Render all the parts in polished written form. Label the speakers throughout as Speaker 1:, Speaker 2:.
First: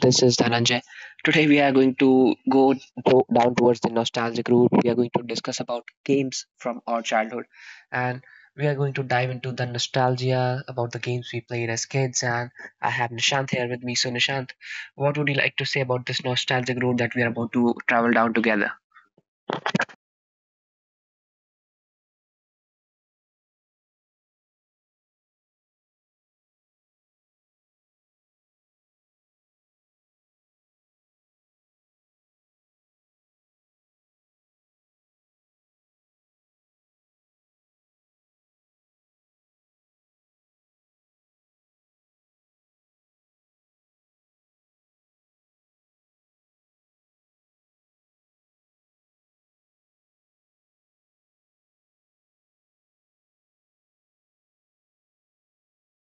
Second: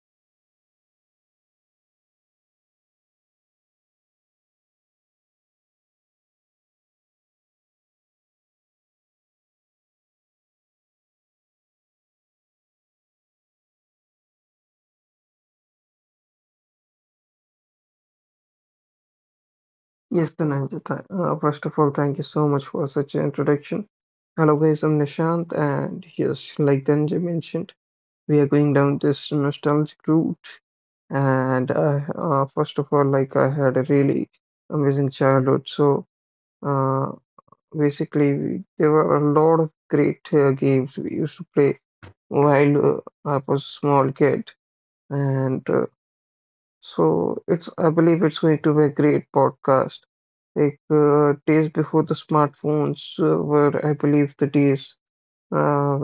Speaker 1: This is Dhananjay. Today we are going to down towards the nostalgic route. We are going to discuss about games from our childhood, and we are going to dive into the nostalgia about the games we played as kids. And I have Nishant here with me. So Nishant, what would you like to say about this nostalgic road that we are about to travel down together?
Speaker 2: Yes, Dhananjay. First of all, thank you so much for such an introduction. Hello, guys. I'm Nishant, and yes, like Dhananjay mentioned, we are going down this nostalgic route. And First of all, like I had a really amazing childhood. So uh, basically, there were a lot of great games we used to play while I was a small kid. And so it's I believe it's going to be a great podcast. Like days before the smartphones were, I believe, the days uh,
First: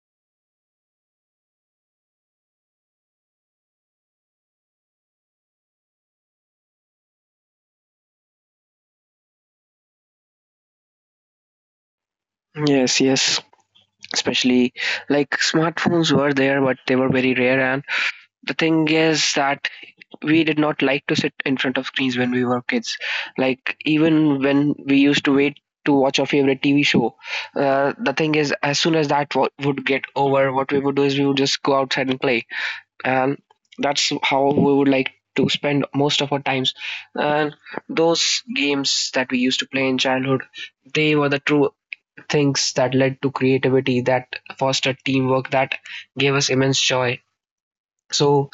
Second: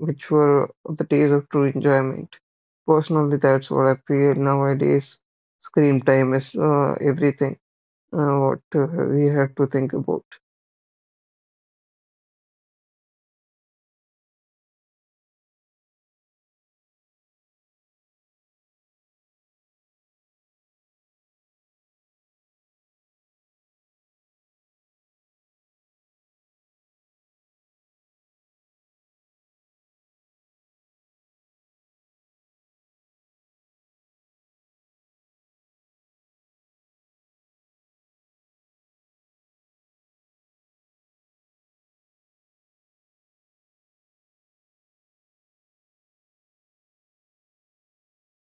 Speaker 2: which were the days of true enjoyment. Personally, that's what I feel nowadays. Screen time is everything. What we have to think about.
Speaker 1: Yes, yes. Especially like smartphones were there, but they were very rare. And the thing is that we did not like to sit in front of screens when we were kids. Like even when we used to wait to watch our favorite TV show, the thing is, as soon as would get over, what we would do is we would just go outside and play, and that's how we would like to spend most of our times. And those games that we used to play in childhood, they were the true things that led to creativity, that fostered teamwork, that gave us immense joy. So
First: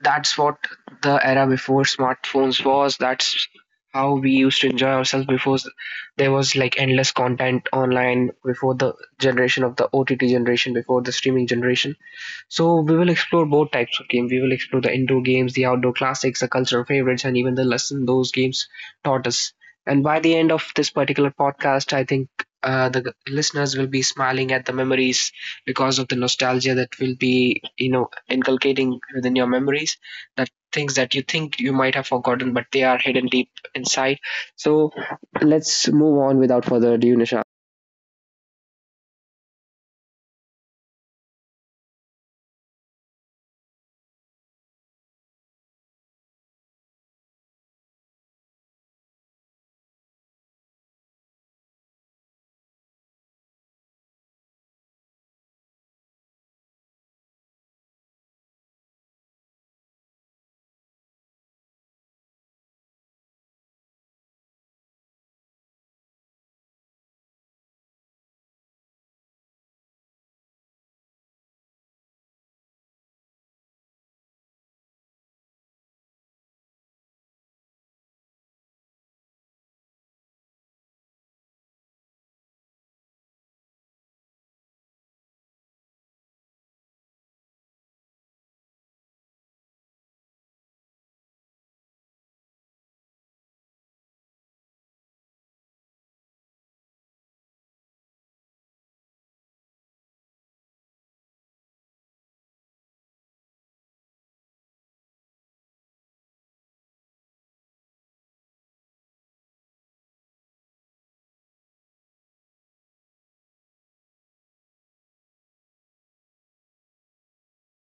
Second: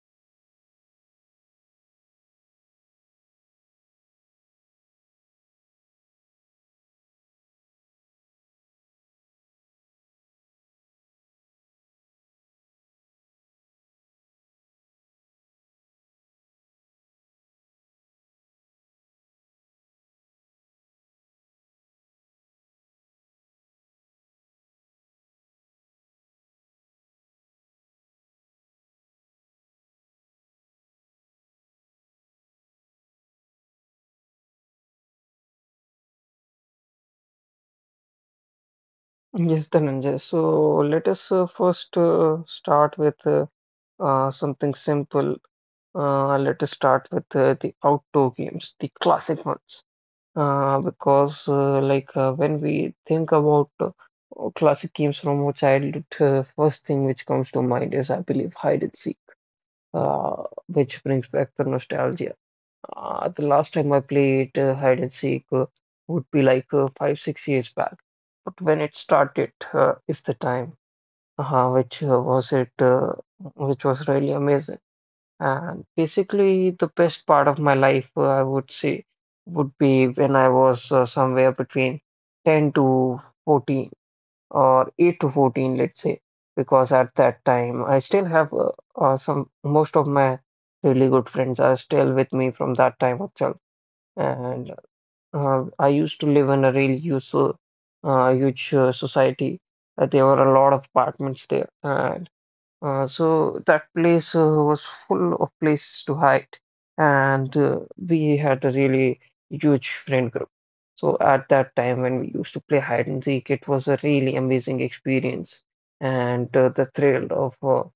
Speaker 1: that's what the era before smartphones was. That's how we used to enjoy ourselves there was like endless content online, before the generation of the OTT generation, before the streaming generation. So we will explore both types of game. We will explore the indoor games, the outdoor classics, the cultural favorites, and even the lesson those games taught us. And by the end of this particular podcast, I think the listeners will be smiling at the memories because of the nostalgia that will be, you know, inculcating within your memories. That things that you think you might have forgotten, but they are hidden deep inside. So let's move on without further ado, Nisha.
Speaker 2: Yes, Dhananjay. So let us first start with something simple. Let us start with the outdoor games, the classic ones. Because like When we think about classic games from our childhood, first thing which comes to mind is, I believe, hide and seek, which brings back the nostalgia. The last time I played hide and seek would be like five, 6 years back. But when it started, is the time uh, which uh, was it, uh, which was really amazing. And basically, the best part of my life, I would say, would be when I was somewhere between 10 to 14 or 8 to 14, let's say, because at that time I still have most of my really good friends are still with me from that time itself. And I used to live in a really useful, huge society. There were a lot of apartments there. So that place was full of places to hide, and we had a really huge friend group. So at that time, when we used to play hide and seek, it was a really amazing experience, and the thrill of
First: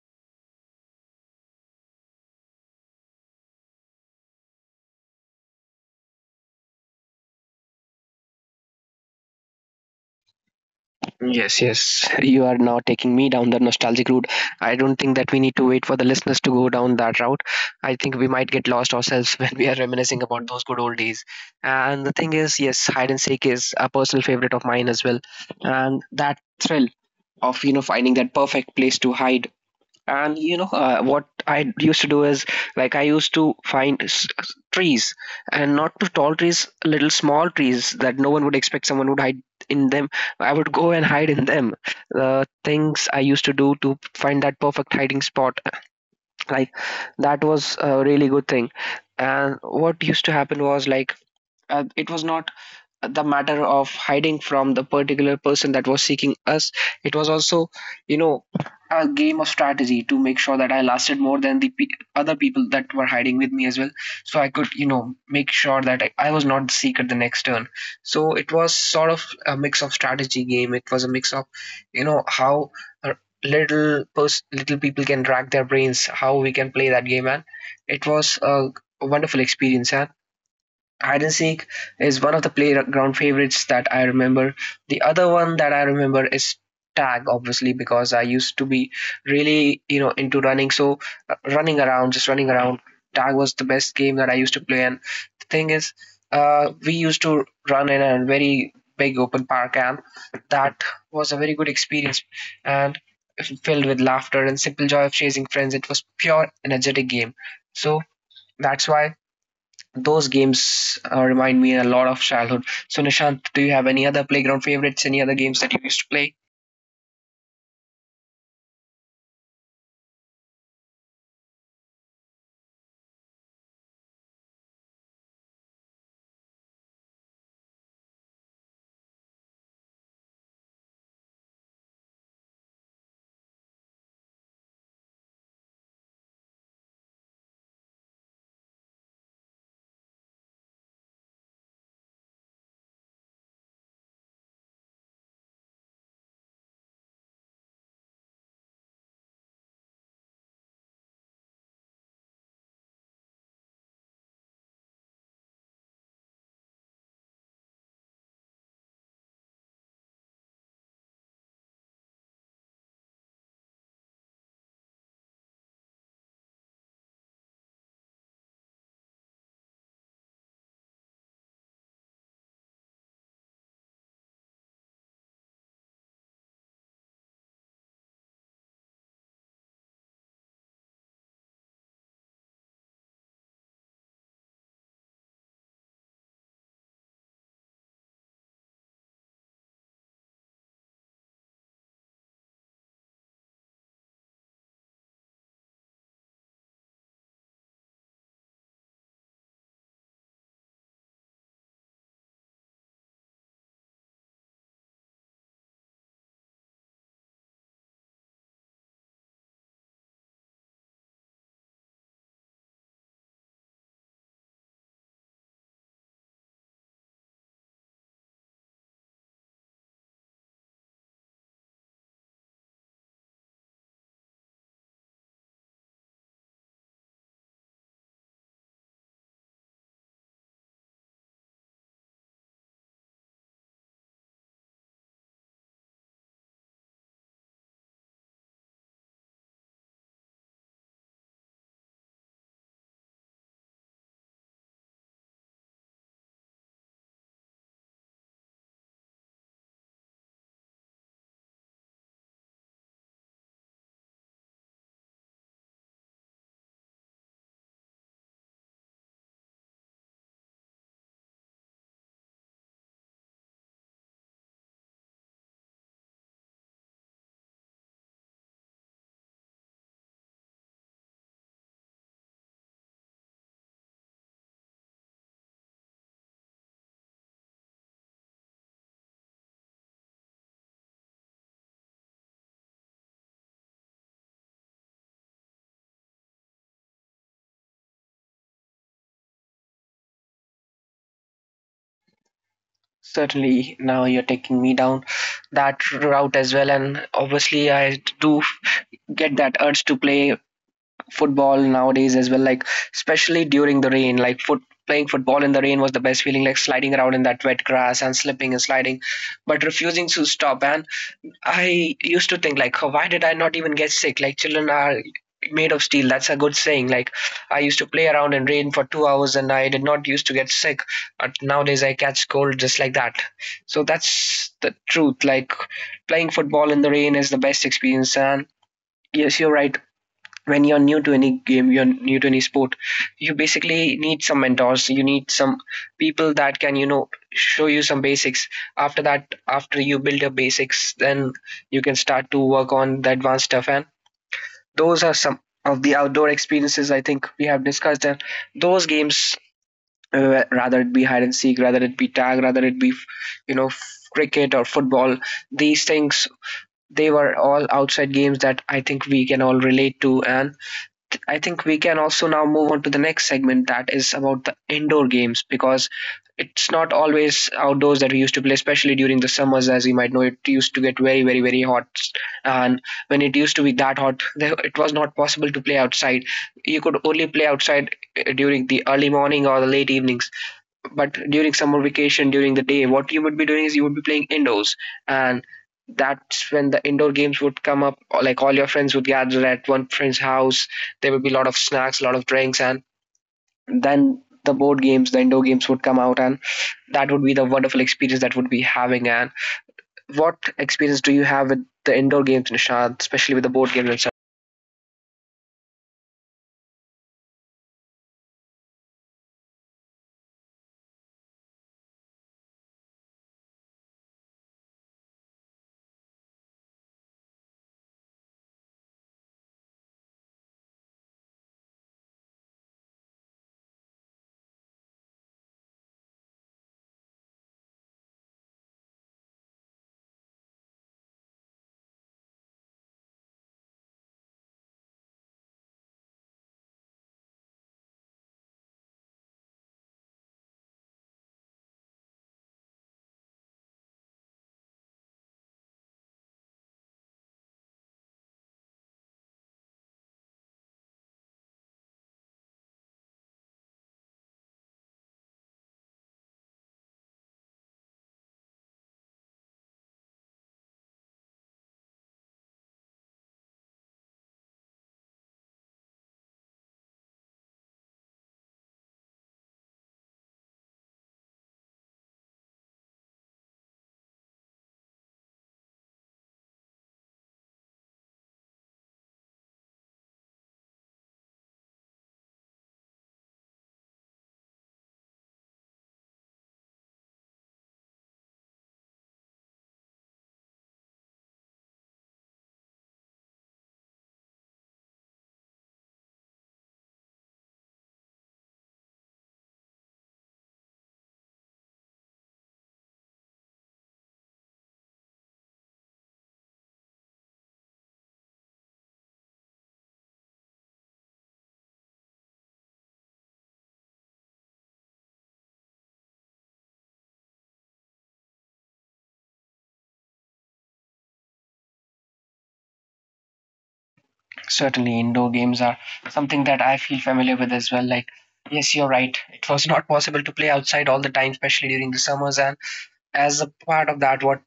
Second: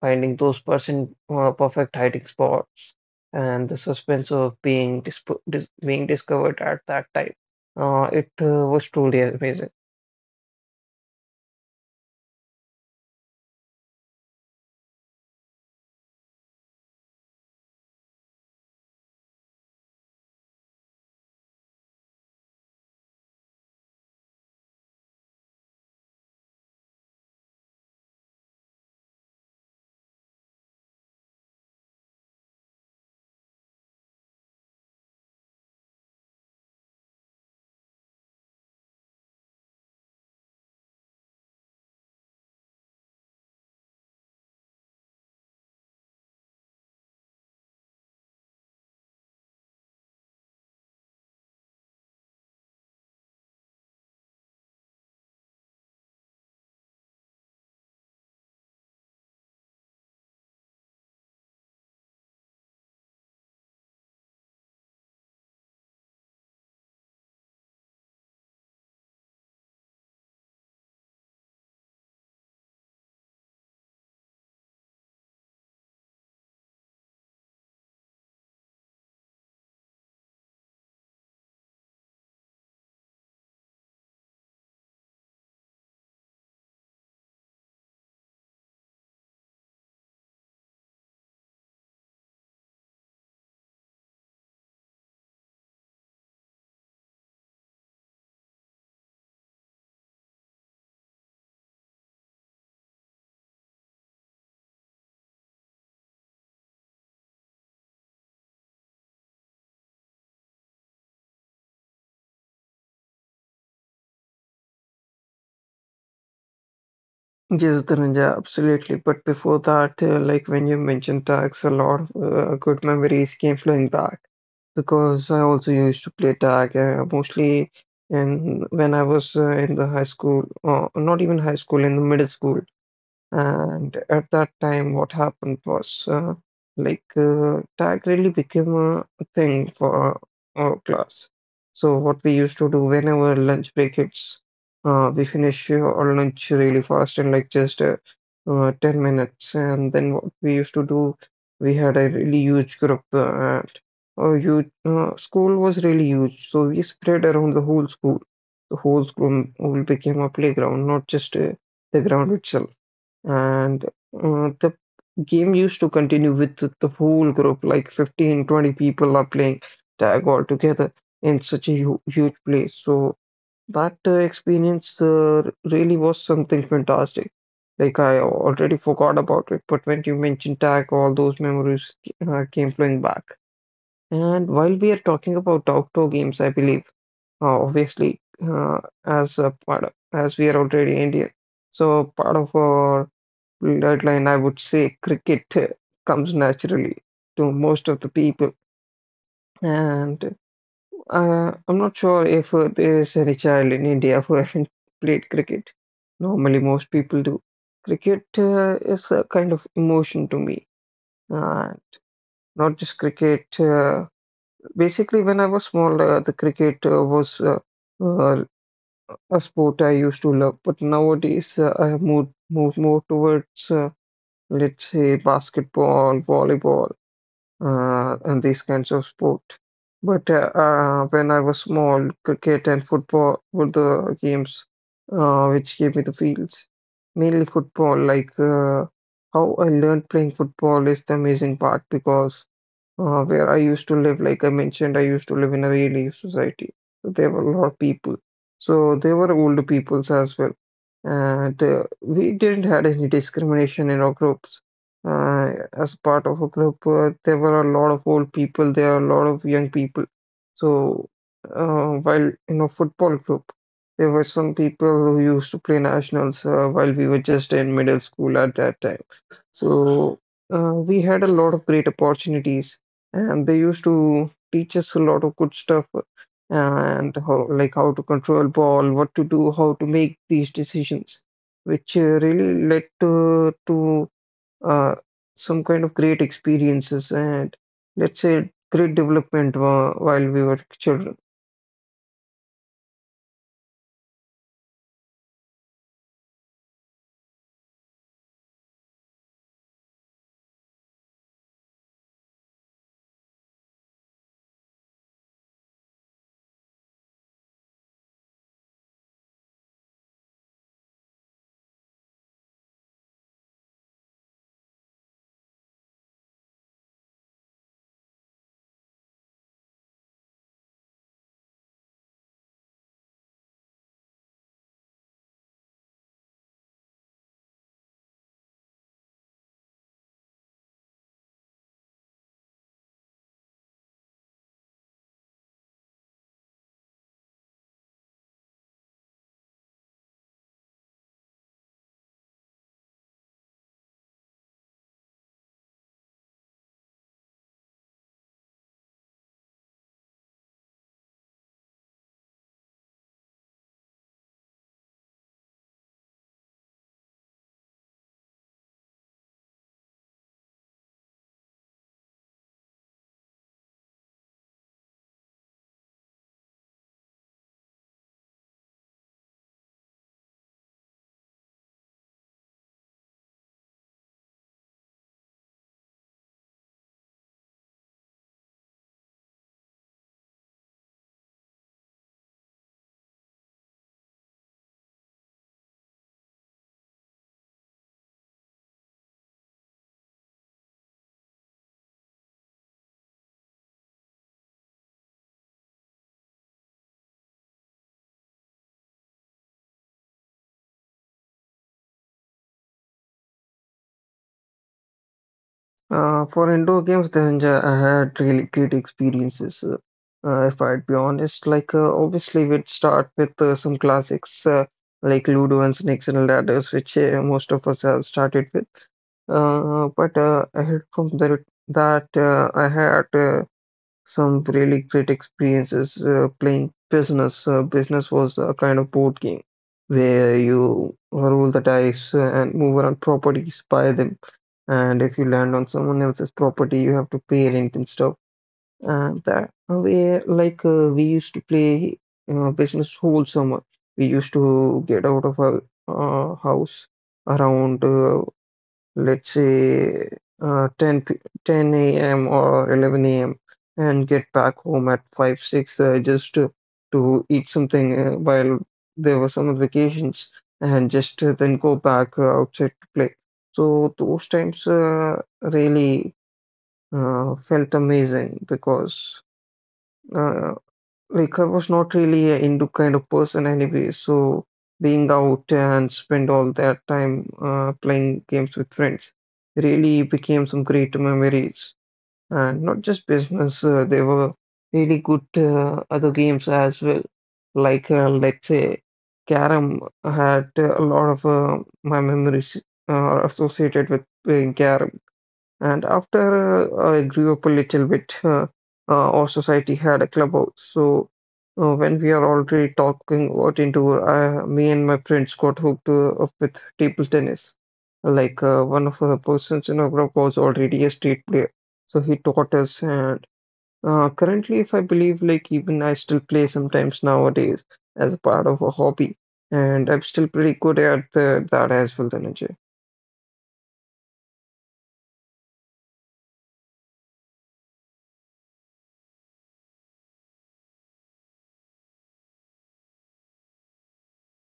Speaker 2: finding those person perfect hiding spots, and the suspense of being discovered at that time. It was truly amazing.
Speaker 1: Yes, yes. You are now taking me down the nostalgic route. I don't think that we need to wait for the listeners to go down that route. I think we might get lost ourselves when we are reminiscing about those good old days. And the thing is, yes, hide and seek is a personal favorite of mine as well. And that thrill of, you know, finding that perfect place to hide, and you know what I used to do is like I used to find trees, and not too tall trees, little small trees that no one would expect someone would hide in them. I would go and hide in them. The things I used to do to find that perfect hiding spot, like that was a really good thing. And what used to happen was like it was not the matter of hiding from the particular person that was seeking us, it was also, you know, a game of strategy to make sure that I lasted more than the other people that were hiding with me as well, so I could, you know, make sure that I was not the seeker the next turn. So it was sort of a mix of strategy game, it was a mix of, you know, how uh, little people can rack their brains how we can play that game. And it was a wonderful experience. And hide and seek is one of the playground favorites that I remember. The other one that I remember is tag, obviously, because I used to be really, you know, into running. So running around, just running around. Tag was the best game that I used to play. And the thing is, we used to run in a very big open park, and that was a very good experience. And filled with laughter and simple joy of chasing friends, it was pure energetic game. So that's why those games remind me a lot of childhood. So, Nishant, do you have any other playground favorites? Any other games that you used to play?
Speaker 2: Yes, Dhananjay, absolutely. But before that, like when you mentioned tags, a lot of good memories came flowing back because I also used to play tag mostly in when I was in the high school, not even high school, in the middle school. And at that time, what happened was like tag really became a thing for our class. So what we used to do whenever lunch break hits, we finish our lunch really fast in like just 10 minutes. And then what we used to do, we had a really huge group. And school was really huge, so we spread around the whole school. The whole school became a playground, not just the ground itself. And the game used to continue with the whole group, like 15, 20 people are playing tag all together in such a hu huge place. So that experience really was something fantastic. Like I already forgot about it, but when you mentioned tag, all those memories came flowing back. And while we are talking about outdoor games, I believe obviously as a part of, as we are already Indian. So part of our deadline, I would say cricket comes naturally to most of the people. And I'm not sure if there is any child in India who hasn't played cricket. Normally, most people do. Cricket is a kind of emotion to me. Uh, Not just cricket. Basically, when I was small, the cricket was uh, a sport I used to love. But nowadays, I have moved more towards, let's say, basketball, volleyball in these kinds of sport. But when I was small, cricket and football were the games which gave me the feels. Mainly football, like how I learned playing football is the amazing part because where I used to live, like I mentioned, I used to live in a relief society. So there were a lot of people. So there were older peoples as well. And we didn't had any discrimination in our groups. As part of a club, there were a lot of old people, there are a lot of young people. So, while in a football group, there were some people who used to play nationals while we were just in middle school at that time. So, we had a lot of great opportunities, and they used to teach us a lot of good stuff and how, like how to control ball, what to do, how to make these decisions, which really led to uh, some kind of great experiences and let's say great development while we were children.
Speaker 1: Certainly, now you're taking me down that route as well. And obviously, I do get that urge to play football nowadays as well, like, especially during the rain. Like, playing football in the rain was the best feeling, like sliding around in that wet grass and slipping and sliding, but refusing to stop. And I used to think like, oh, why did I not even get sick? Like children are made of steel. That's a good saying. Like I used to play around in rain for 2 hours and I did not used to get sick. But nowadays I catch cold just like that. So that's the truth. Like playing football in the rain is the best experience. And yes, you're right. When you're new to any game, you're new to any sport, you basically need some mentors, you need some people that can, you know, show you some basics. After that, after you build your basics, then you can start to work on the advanced stuff. And those are some of the outdoor experiences I think we have discussed. And those games, rather it be hide and seek, rather it be tag, rather it be, you know, cricket or football, these things, they were all outside games that I think we can all relate to. And I think we can also now move on to the next segment that is about the indoor games, because it's not always outdoors that we used to play, especially during the summers. As you might know, it used to get very, very, very hot. And when it used to be that hot, it was not possible to play outside. You could only play outside during the early morning or the late evenings, but during summer vacation, during the day, what you would be doing is you would be playing indoors. And that's when the indoor games would come up, or like all your friends would gather at one friend's house. There would be a lot of snacks, a lot of drinks, and then the board games, the indoor games would come out. And that would be the wonderful experience that would be having. And what experience do you have with the indoor games, Nishad, especially with the board games? And
Speaker 2: For indoor games, I had really great experiences. If I'd be honest, like obviously we'd start with some classics like Ludo and Snakes and Ladders, which most of us have started with. But Ahead from that, I had some really great experiences playing business. Business was a kind of board game where you roll the dice and move around properties, buy them, and if you land on someone else's property, you have to pay rent and stuff. And that way, like we used to play business whole summer. We used to get out of our house around let's say uh, 10, p- 10 a.m. or 11 a.m. and get back home at 5, 6 just to eat something while there were some vacations and just then go back outside to play. So those times really felt amazing because uh, like I was not really a into kind of person anyway, so being out and spend all that time playing games with friends really became some great memories. And not just business, there were really good other games as well. Like let's say, Carrom had a lot of my memories are associated with playing Carrom. And after I grew up a little bit, our society had a clubhouse. So when we are already talking about indoor, me and my friends got hooked up with table tennis. Like one of the persons in our group was already a state player, so he taught us. And currently, if I believe, like even I still play sometimes nowadays as a part of a hobby, and I'm still pretty good at that as well, Dhananjay.
Speaker 1: like, certainly indoor games are something that I feel familiar with as well. Like, yes, you're right. It was not possible to play outside all the time, especially during the summers. And as a part of that, what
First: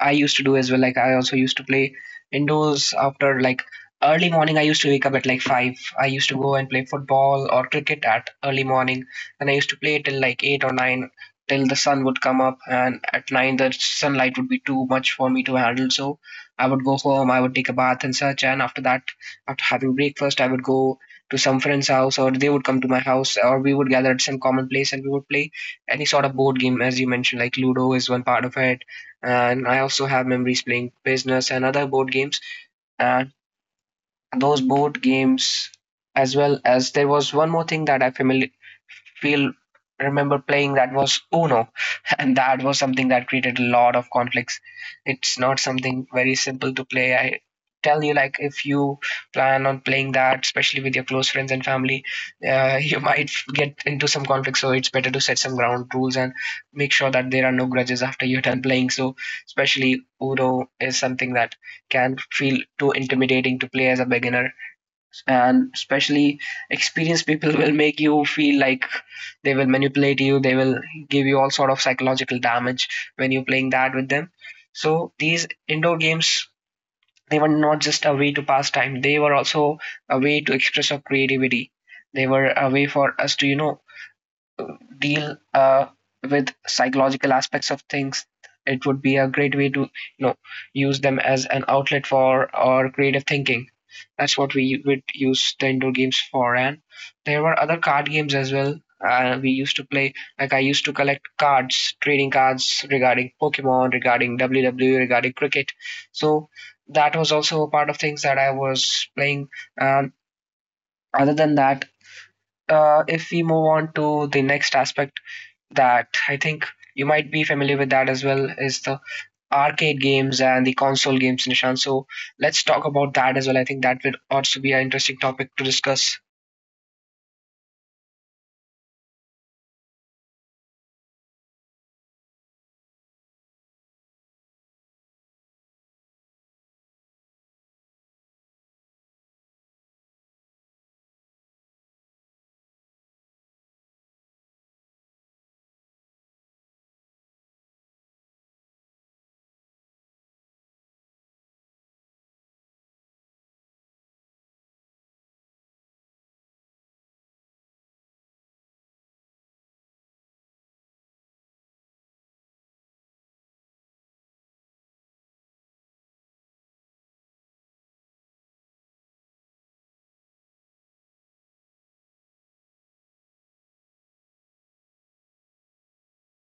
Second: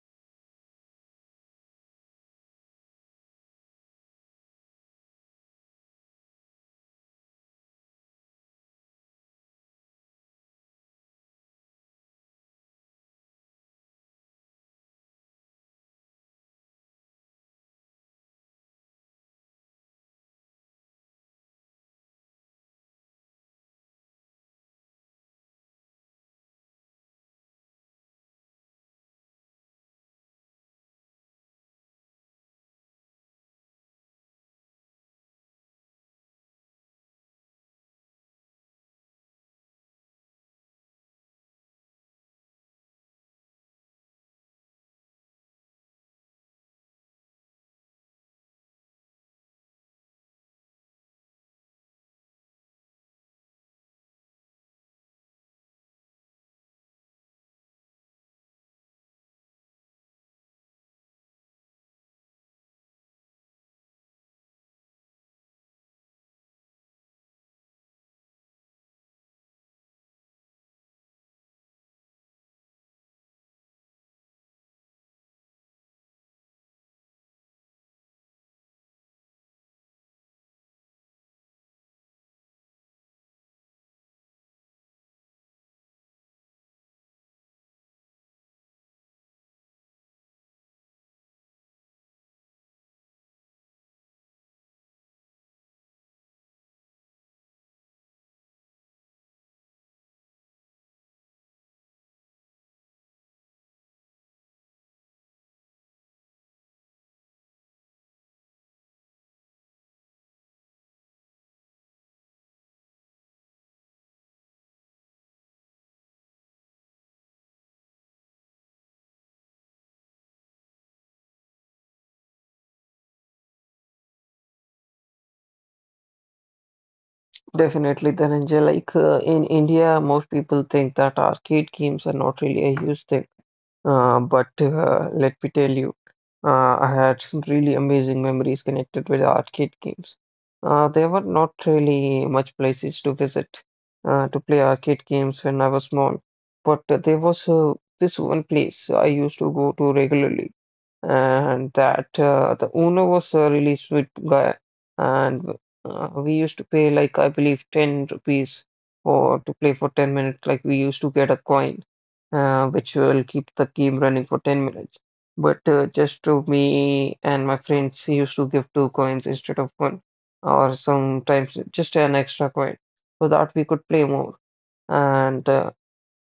Speaker 1: I used to do as well, like I also used to play indoors. After like early morning, I used to wake up at like 5, I used to go and play football or cricket at early morning, and I used to play till like 8 or 9, till the sun would come up, and at 9 the sunlight would be too much for me to handle. So I would go home, I would take a bath and such, and after that, after having breakfast, I would go to some friend's house, or they would come to my house, or we would gather at some common place and we would play any sort of board game, as you mentioned, like Ludo is one part of it. And I also have memories playing business and other board games. And those board games, as well as there was one more thing that I familiar feel remember playing, that was Uno, and that was something that created a lot of conflicts. It's not something very simple to play. I tell you, like if you plan on playing that, especially with your close friends and family, you might get into some conflicts. So it's better to set some ground rules and make sure that there are no grudges after you're done playing. So especially Uno is something that can feel too intimidating to play as a beginner, and especially experienced people will make you feel like they will manipulate you, they will give you all sort of psychological damage when you're playing that with them. So these indoor games, they were not just a way to pass time, they were also a way to express our creativity. They were a way for us to, you know, deal with psychological aspects of things. It would be a great way to, you know, use them as an outlet for our creative thinking. That's what we would use the indoor games for. And there were other card games as well. We used to play, like I used to collect cards, trading cards regarding Pokemon, regarding WWE, regarding cricket. So that was also a part of things that I was playing. um, Other than that, if we move on to the next aspect that I think you might be familiar with that as well, is the arcade games and the console games, Nishan. So let's talk about that as well. I think that would also be an interesting topic to discuss.
Speaker 2: Definitely, Dhananjay. Like in India, most people think that arcade games are not really a huge thing. But Let me tell you, I had some really amazing memories connected with arcade games. There were not really much places to visit to play arcade games when I was small, but there was this one place I used to go to regularly and that the owner was a really sweet guy, and we used to pay like I believe 10 rupees for to play for 10 minutes. Like we used to get a coin, which will keep the game running for 10 minutes. But just to me and my friends used to give two coins instead of one, or sometimes just an extra coin, so that we could play more. And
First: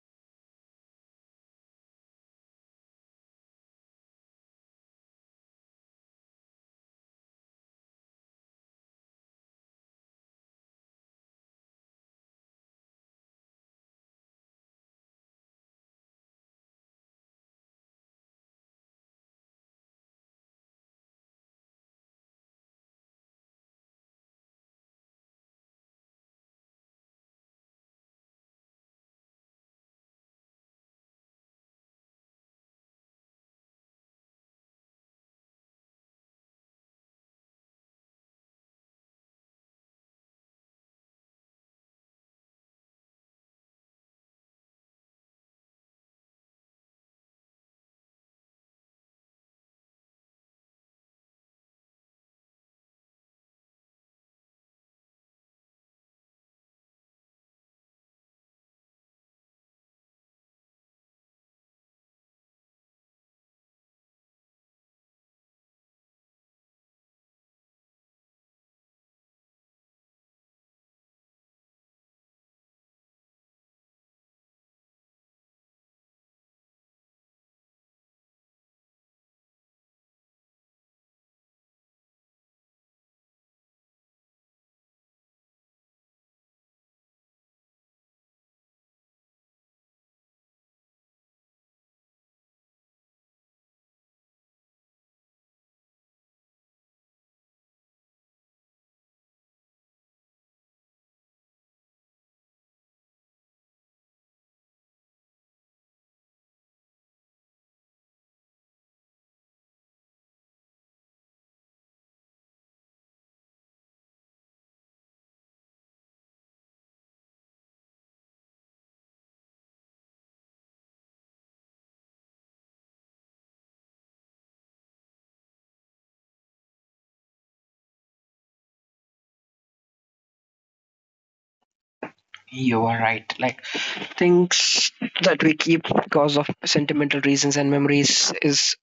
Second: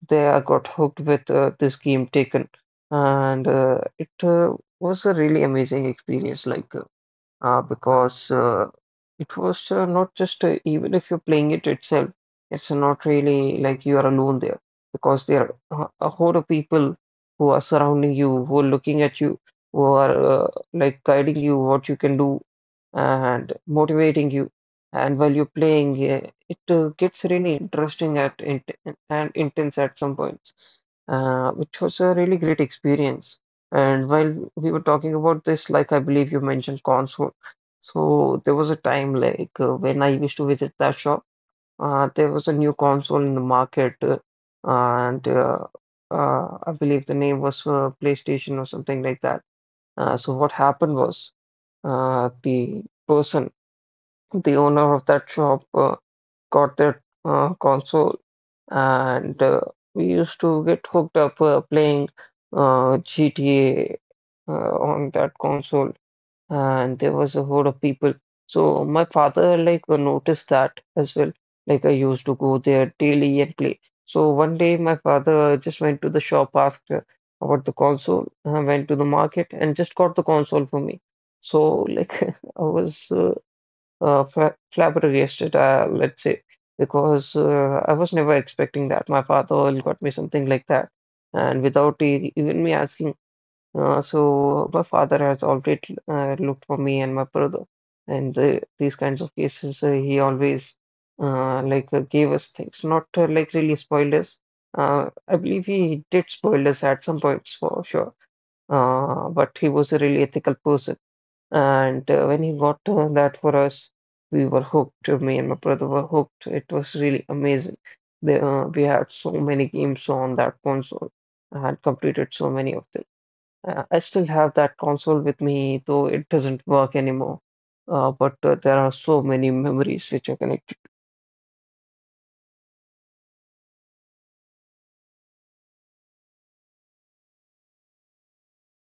Speaker 2: they got hooked with this game Taken, and it was a really amazing experience. Like because It was not just even if you're playing it itself, it's not really like you are alone there because there are a whole of people who are surrounding you, who are looking at you, who are like guiding you what you can do and motivating you. And while you're playing, it gets really interesting at int and intense at some points, which was a really great experience. And while we were talking about this, like I believe you mentioned console. So there was a time like when I used to visit that shop, there was a new console in the market, and I believe the name was PlayStation or something like that. So what happened was the person, the owner of that shop, got that console, and we used to get hooked up playing GTA on that console. Uh, and there was a whole of people. So my father like noticed that as well. Like I used to go there daily and play. So one day my father just went to the shop, asked about the console, went to the market and just got the console for me. So like I was flabbergasted, let's say, because I was never expecting that. My father will got me something like that, and without e even me asking. So my father has always looked for me and my brother, and these kinds of cases, he always gave us things, not like really spoiled us. I believe he did spoil us at some points for sure, but he was a really ethical person, and when he got that for us, we were hooked. Me and my brother were hooked. It was really amazing. We had so many games on that console. I had completed so many of them. I still have that console with me, though it doesn't work anymore. But There are so many memories which are connected.
Speaker 1: You are right. Like things that we keep because of sentimental reasons and memories is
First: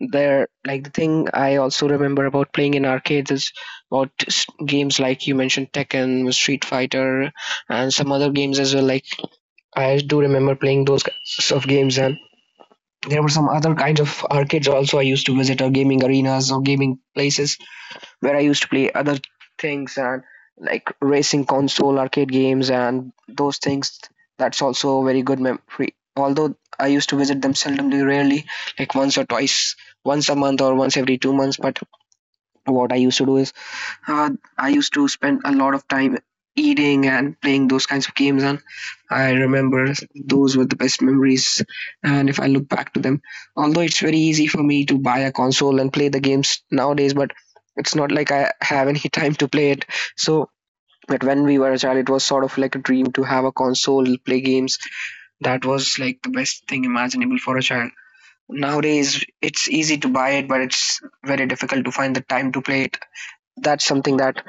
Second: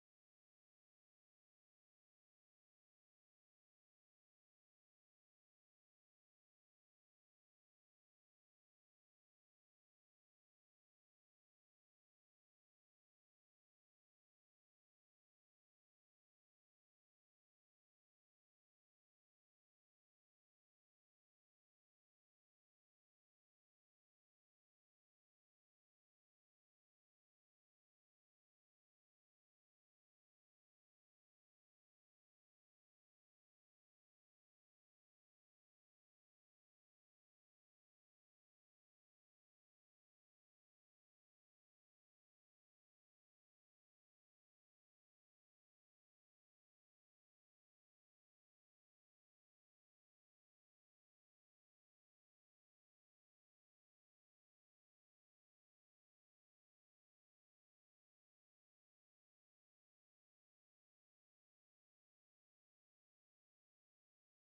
Speaker 1: there. Like the thing I also remember about playing in arcades is about games like you mentioned Tekken, Street Fighter, and some other games as well. Like I do remember playing those kinds of games, and there were some other kinds of arcades also I used to visit, or gaming arenas or gaming places where I used to play other things, and like racing console arcade games and those things. That's also a very good memory, although I used to visit them seldomly, rarely, like once or twice, once a month or once every 2 months. But what I used to do is, uh, I used to spend a lot of time eating and playing those kinds of games, and I remember those were the best memories. And if I look back to them, although it's very easy for me to buy a console and play the games nowadays, but it's not like I have any time to play it. So, but when we were a child, it was sort of like a dream to have a console, play games. That was like the best thing imaginable for a child. Nowadays, it's easy to buy it, but it's very difficult to find the time to play it. That's something that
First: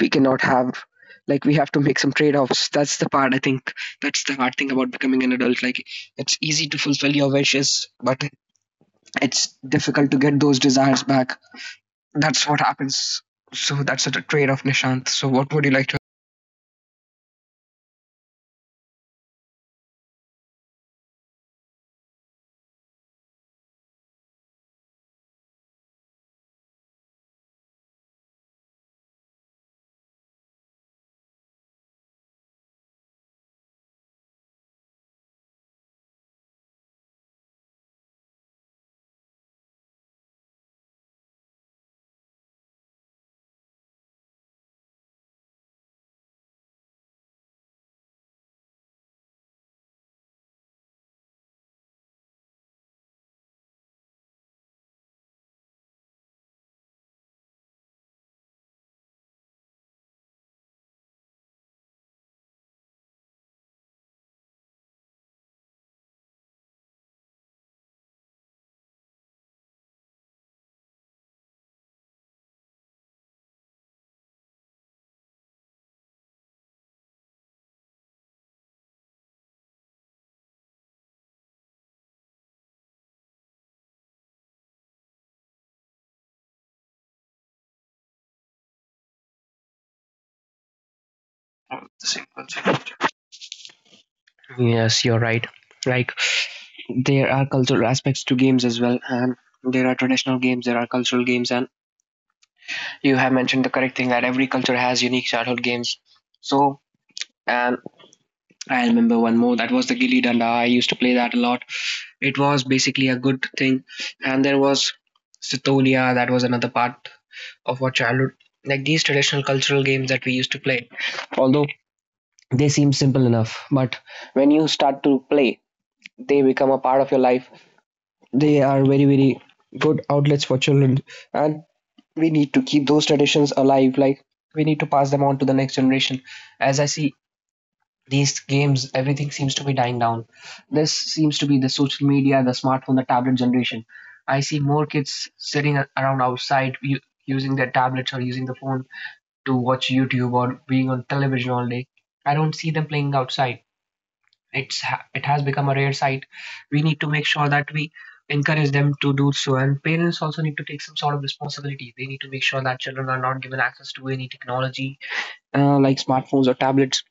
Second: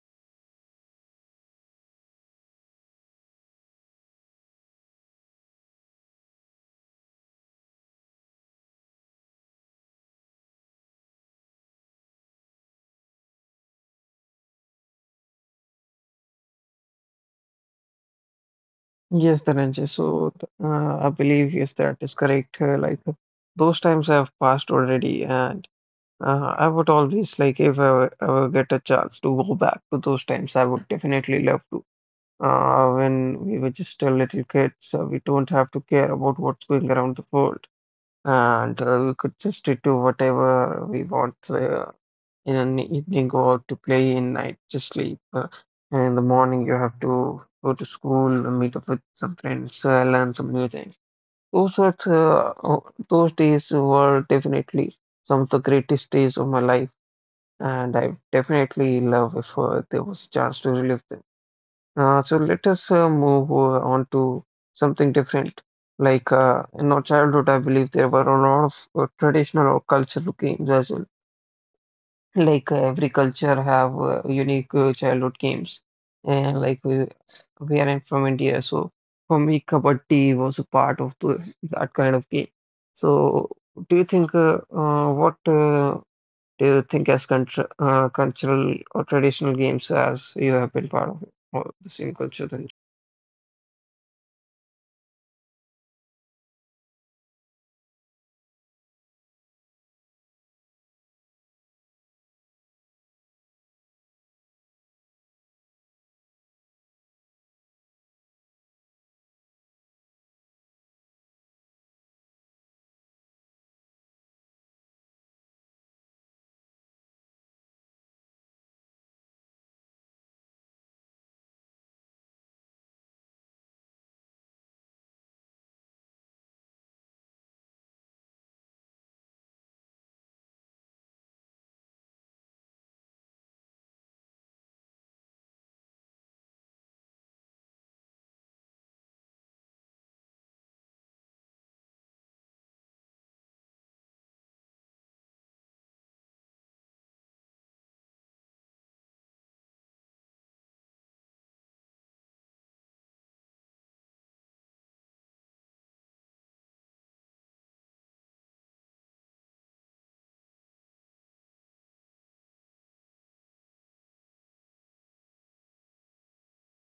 Speaker 1: we cannot have. Like we have to make some trade-offs. That's the part, I think, that's the hard thing about becoming an adult. Like it's easy to fulfill your wishes, but it's difficult to get those desires back. That's what happens. So that's a trade-off, Nishant. So what would you like to?
Speaker 2: Yes, Dhananjay. I believe yes, that is correct. Those times have passed already, and I would always like if I ever get a chance to go back to those times, I would definitely love to. When we were just a little kids, we don't have to care about what's going around the world, and we could just do whatever we want. In an evening go out to play, in night just sleep, and in the morning you have to go to school, meet up with some friends, learn some new things. Those were uh, uh, those days were definitely some of the greatest days of my life, and I definitely love if there was a chance to relive them. So let us move on to something different. In our childhood I believe there were a lot of traditional or cultural games as well. Every culture have unique childhood games, and like we are from India, so for me, kabaddi was a part of that kind of game. So, do you think what do you think as contr cultural or traditional games as you have been part of or the same culture then?
Speaker 1: Yes, you're right. Like there are cultural aspects to games as well, and there are traditional games, there are cultural games, and you have mentioned the correct thing that every culture has unique childhood games. So, and I remember one more. That was the Gilli Danda. I used to play that a lot. It was basically a good thing. And there was Sitolia. That was another part of our childhood. Like these traditional cultural games that we used to play. Although they seem simple enough, but when you start to play, they become a part of your life. They are very, very good outlets for children. And we need to keep those traditions alive. Like we need to pass them on to the next generation. As I see these games, everything seems to be dying down. This seems to be the social media, the smartphone, the tablet generation. I see more kids sitting around outside using their tablets or using the phone to watch YouTube or being on television all day. I don't see them playing outside. It has become a rare sight. We need to make sure that we encourage them to do so, and parents also need to take some sort of responsibility. They need to make sure that children are not given access to any technology, like smartphones or tablets,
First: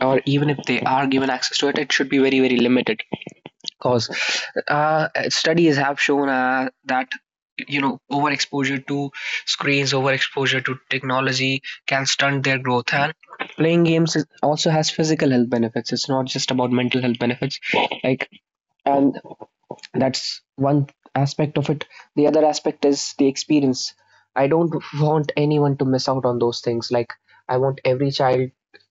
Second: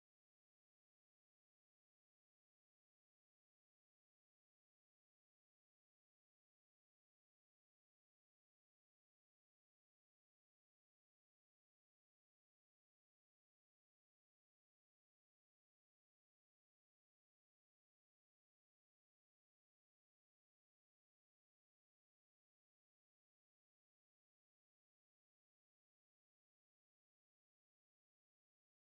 Speaker 1: or even if they are given access to it, it should be very, very limited, because studies have shown that, you know, overexposure to screens, overexposure to technology can stunt their growth, and playing games is, also has physical health benefits. It's not just about mental health benefits. Like, and that's one aspect of it. The other aspect is the experience. I don't want anyone to miss out on those things. Like I want every child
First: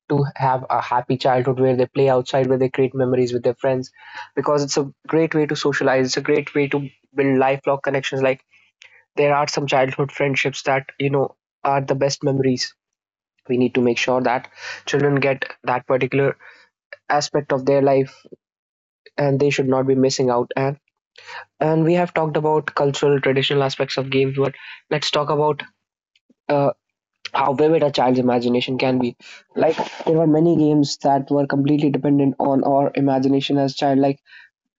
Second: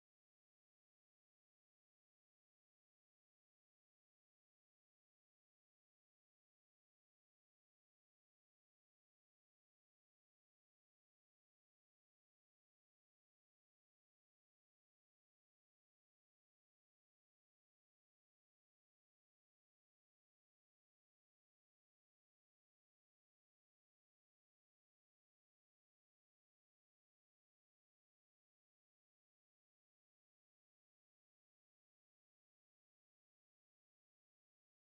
Speaker 1: to have a happy childhood where they play outside, where they create memories with their friends, because it's a great way to socialize, it's a great way to build lifelong connections. Like there are some childhood friendships that, you know, are the best memories. We need to make sure that children get that particular aspect of their life, and they should not be missing out. And we have talked about cultural traditional aspects of games, but let's talk about uh, how vivid a child's imagination can be. Like there were many games that were completely dependent on our imagination as child. Like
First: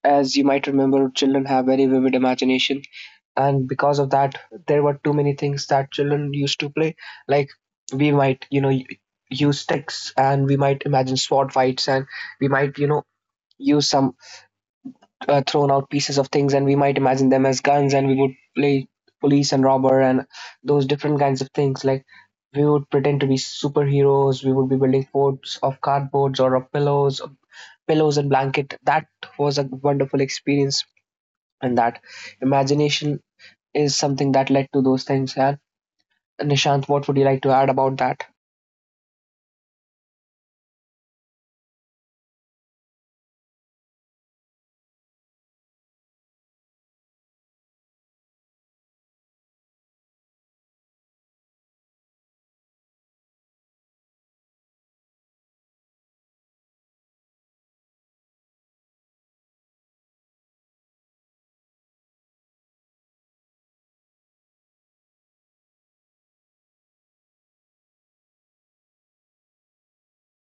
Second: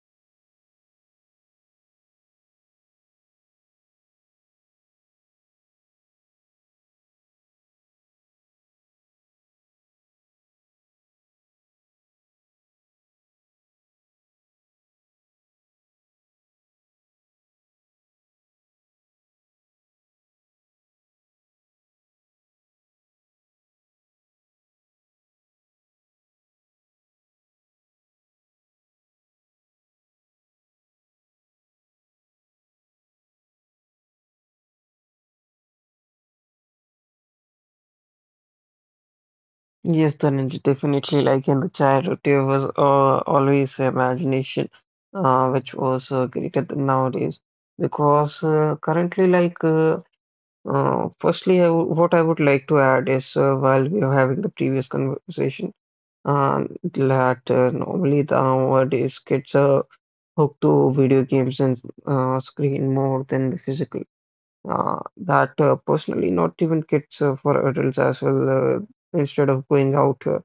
Speaker 1: as you might remember, children have very vivid imagination, and because of that, there were too many things that children used to play. Like we might, you know, use sticks and we might imagine sword fights, and we might, you know, use some thrown out pieces of things, and we might imagine them as guns, and we would play police and robber and those different kinds of things. Like we would pretend to be superheroes. We would be building forts of cardboards or of pillows, and blanket. That was a wonderful experience, and that imagination is something that led to those things. And Nishant, what would you like to add about that?
Speaker 2: Yes, Dhananjay, definitely. Like in the childhood, there was always imagination, which was greater than nowadays. Because currently, firstly, I w what I would like to add is while we were having the previous conversation, uh, that normally the nowadays kids are hooked to video games and screen more than the physical. That Personally, not even kids, for adults as well, instead of going out, uh,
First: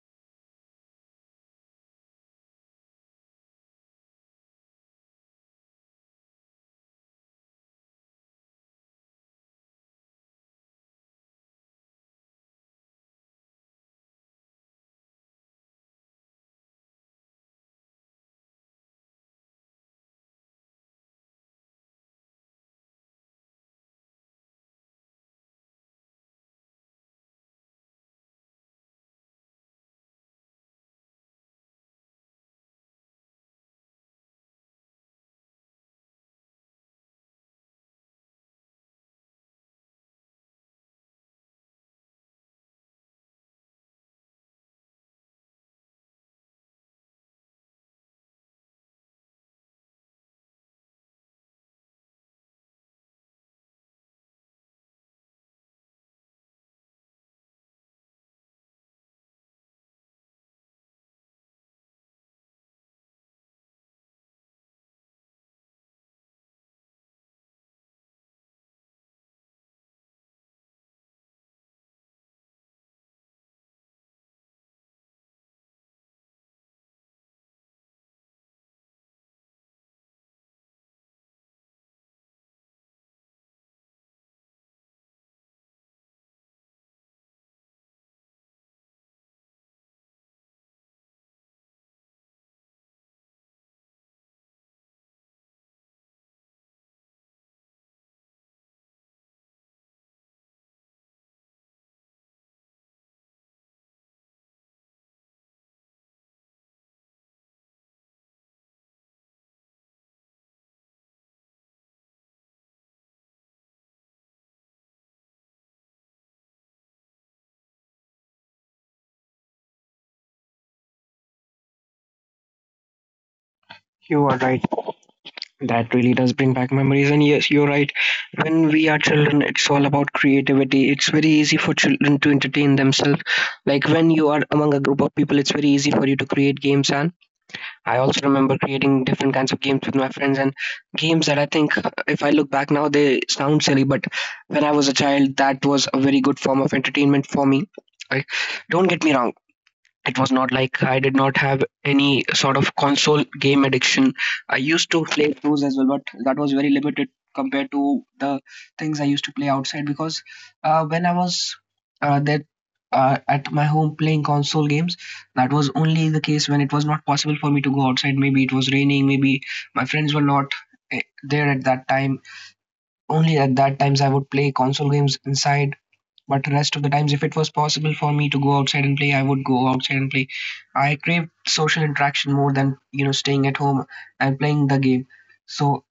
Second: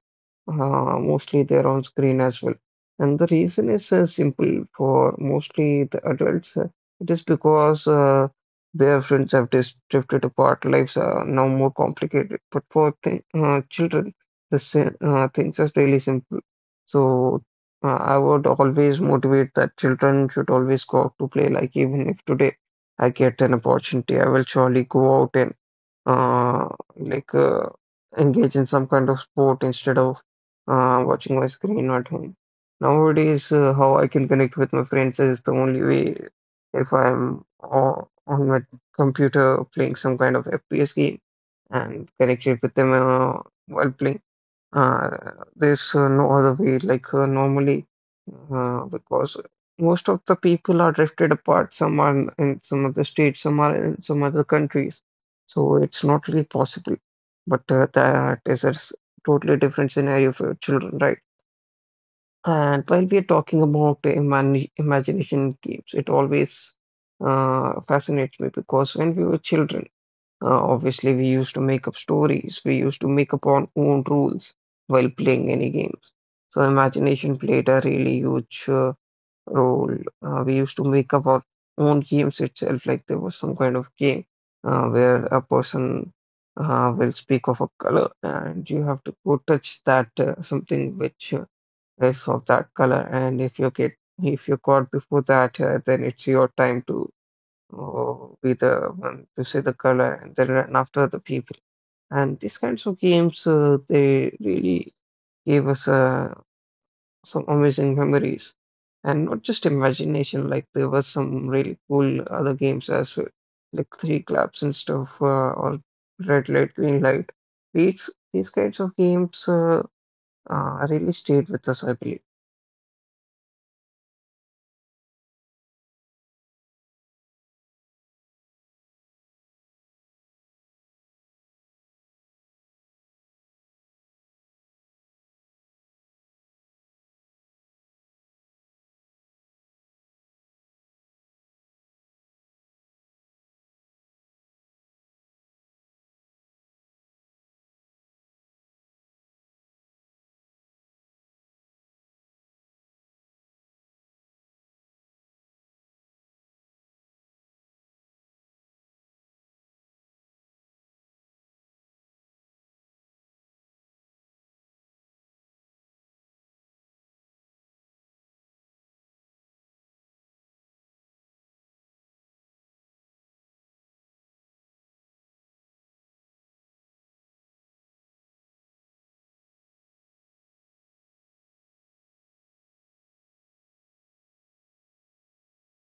Speaker 2: uh, mostly they're on screen as well, and the reason is simple for mostly the adults. It is because their friends have dis drifted apart, lives are now more complicated. But for th children, things are really simple. So I would always motivate that children should always go out to play. Like, even if today I get an opportunity, I will surely go out and uh, like uh, engage in some kind of sport instead of watching my screen at home. Nowadays, how I can connect with my friends is the only way if on my computer playing some kind of FPS game and connected with them while playing. Uh, there's no other way, like normally, because most of the people are drifted apart. Some are in some other states, some are in some other countries. So it's not really possible. But that is a totally different scenario for children, right? And while we are talking about the imagination games, it always fascinates me because when we were children, obviously, we used to make up stories, we used to make up our own rules while playing any games. So, imagination played a really huge role. We used to make up our own games itself. Like there was some kind of game where a person will speak of a color, and you have to go touch that something which is of that color. And if you caught before that, then it's your time to, or be the one to say the color and then run after the people. And these kinds of games, they really gave us some amazing memories. And not just imagination, like there was some really cool other games as well, like Three Claps and stuff, or Red Light, Green Light. These kinds of games really stayed with us, I believe.
Speaker 1: You are right. That really does bring back memories. And yes, you're right. When we are children, it's all about creativity. It's very easy for children to entertain themselves. Like when you are among a group of people, it's very easy for you to create games. And I also remember creating different kinds of games with my friends, and games that I think, if I look back now, they sound silly. But when I was a child, that was a very good form of entertainment for me. I, don't get me wrong, it was not like I did not have any sort of console game addiction. I used to play those as well, but that was very limited compared to the things I used to play outside. Because when I was that at my home playing console games, that was only the case when it was not possible for me to go outside. Maybe it was raining, maybe my friends were not there at that time. Only at that times I would play console games inside, but rest of the times, if it was possible for me to go outside and play, I would go outside and play. I craved social interaction more than, you know, staying at home and playing the game. So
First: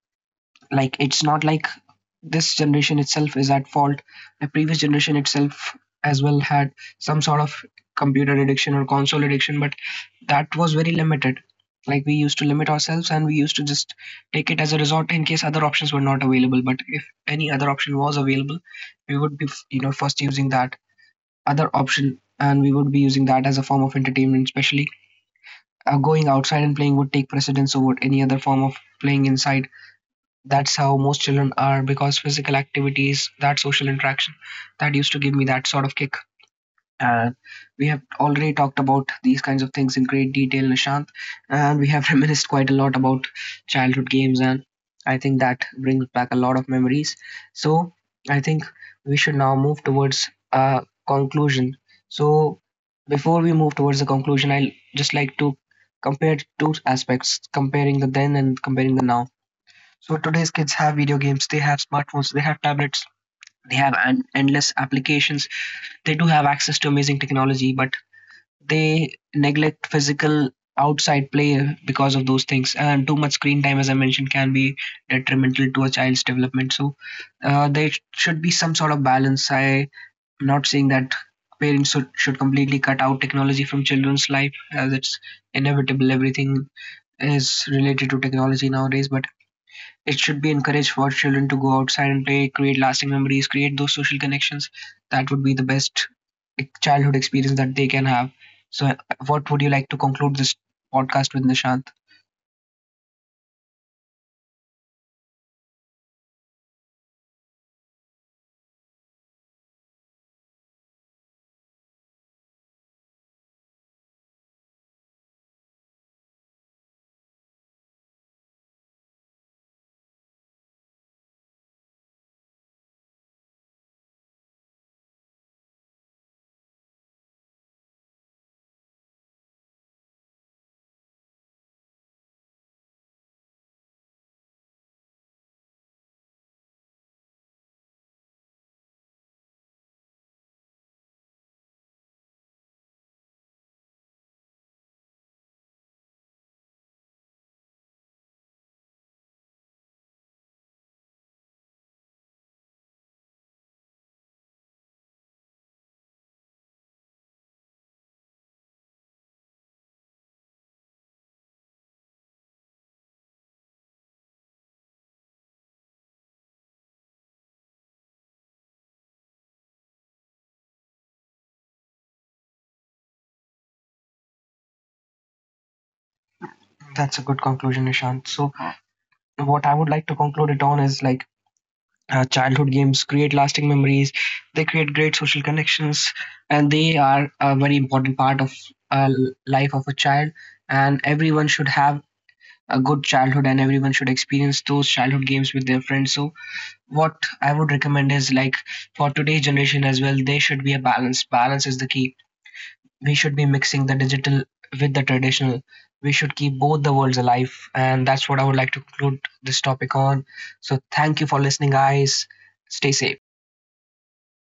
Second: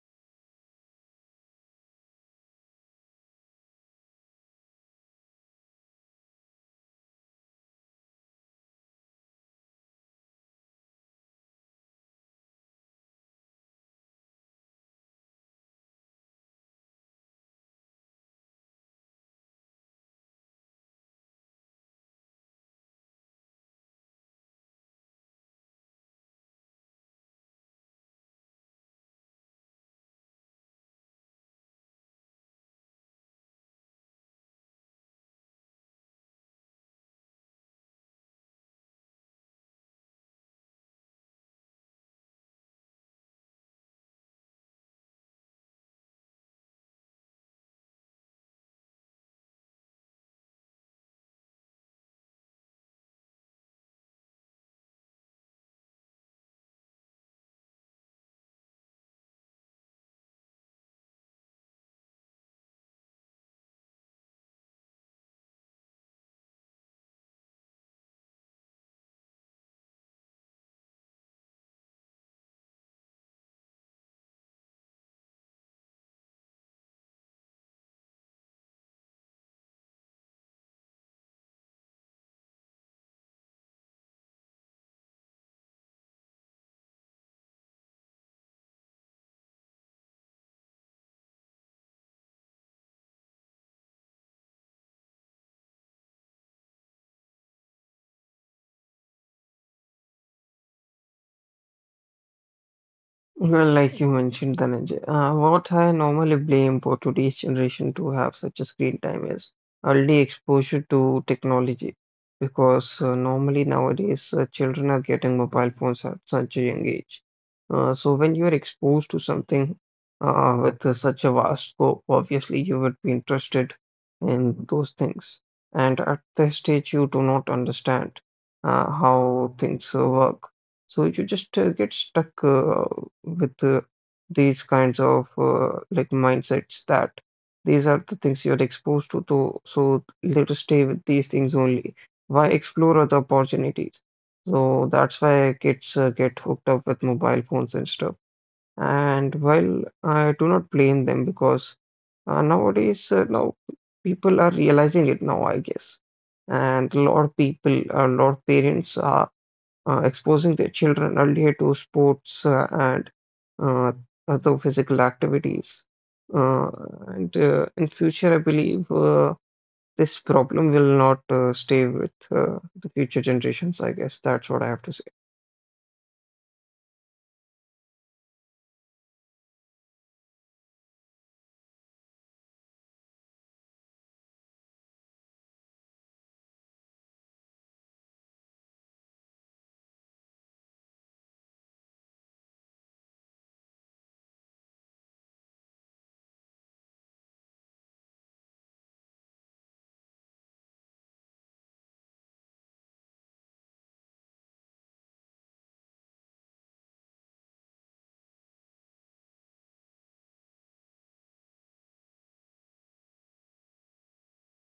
Speaker 1: like it's not like this generation itself is at fault. The previous generation itself as well had some sort of computer addiction or console addiction, but that was very limited. Like we used to limit ourselves, and we used to just take it as a resort in case other options were not available. But if any other option was available, we would be, you know, first using that other option, and we would be using that as a form of entertainment. Especially going outside and playing would take precedence over any other form of playing inside. That's how most children are, because physical activities, that social interaction, that used to give me that sort of kick. And we have already talked about these kinds of things in great detail, Nishant. And we have reminisced quite a lot about childhood games. And I think that brings back a lot of memories. So I think we should now move towards a conclusion. So before we move towards the conclusion, I'll just like to compare two aspects, comparing the then and comparing the now. So today's kids have video games, they have smartphones, they have tablets, they have an endless applications, they do have access to amazing technology, but they neglect physical outside play because of those things, and too much screen time, as I mentioned, can be detrimental to a child's development. So there should be some sort of balance. I'm not saying that parents should completely cut out technology from children's life, as it's inevitable, everything is related to technology nowadays. But it should be encouraged for children to go outside and play, create lasting memories, create those social connections. That would be the best childhood experience that they can have. So, what would you like to conclude this podcast with, Nishant?
Speaker 2: Well, like you mentioned, Dhananjay, what I normally blame for today's generation to have such a screen time is early exposure to technology. Because normally nowadays, children are getting mobile phones at such a young age. So when you are exposed to something with such a vast scope, obviously you would be interested in those things. And at this stage, you do not understand how things work. So you just get stuck with these kinds of like mindsets, that these are the things you're exposed to, so let us stay with these things only. Why explore other opportunities? So that's why kids get hooked up with mobile phones and stuff. And while I do not blame them because now people are realizing it now, I guess. And a lot of people, a lot of parents are exposing their children earlier to sports and uh, other physical activities. Uh, and In future, I believe this problem will not stay with the future generations. I guess that's what I have to say.
Speaker 1: That's a good conclusion, Nishant. So, what I would like to conclude it on is like, childhood games create lasting memories, they create great social connections, and they are a very important part of uh, life of a child. And everyone should have a good childhood, and everyone should experience those childhood games with their friends. So, what I would recommend is like, for today's generation as well, there should be a balance. Balance is the key. We should be mixing the digital with the traditional. We should keep both the worlds alive. And that's what I would like to conclude this topic on. So thank you for listening, guys. Stay safe.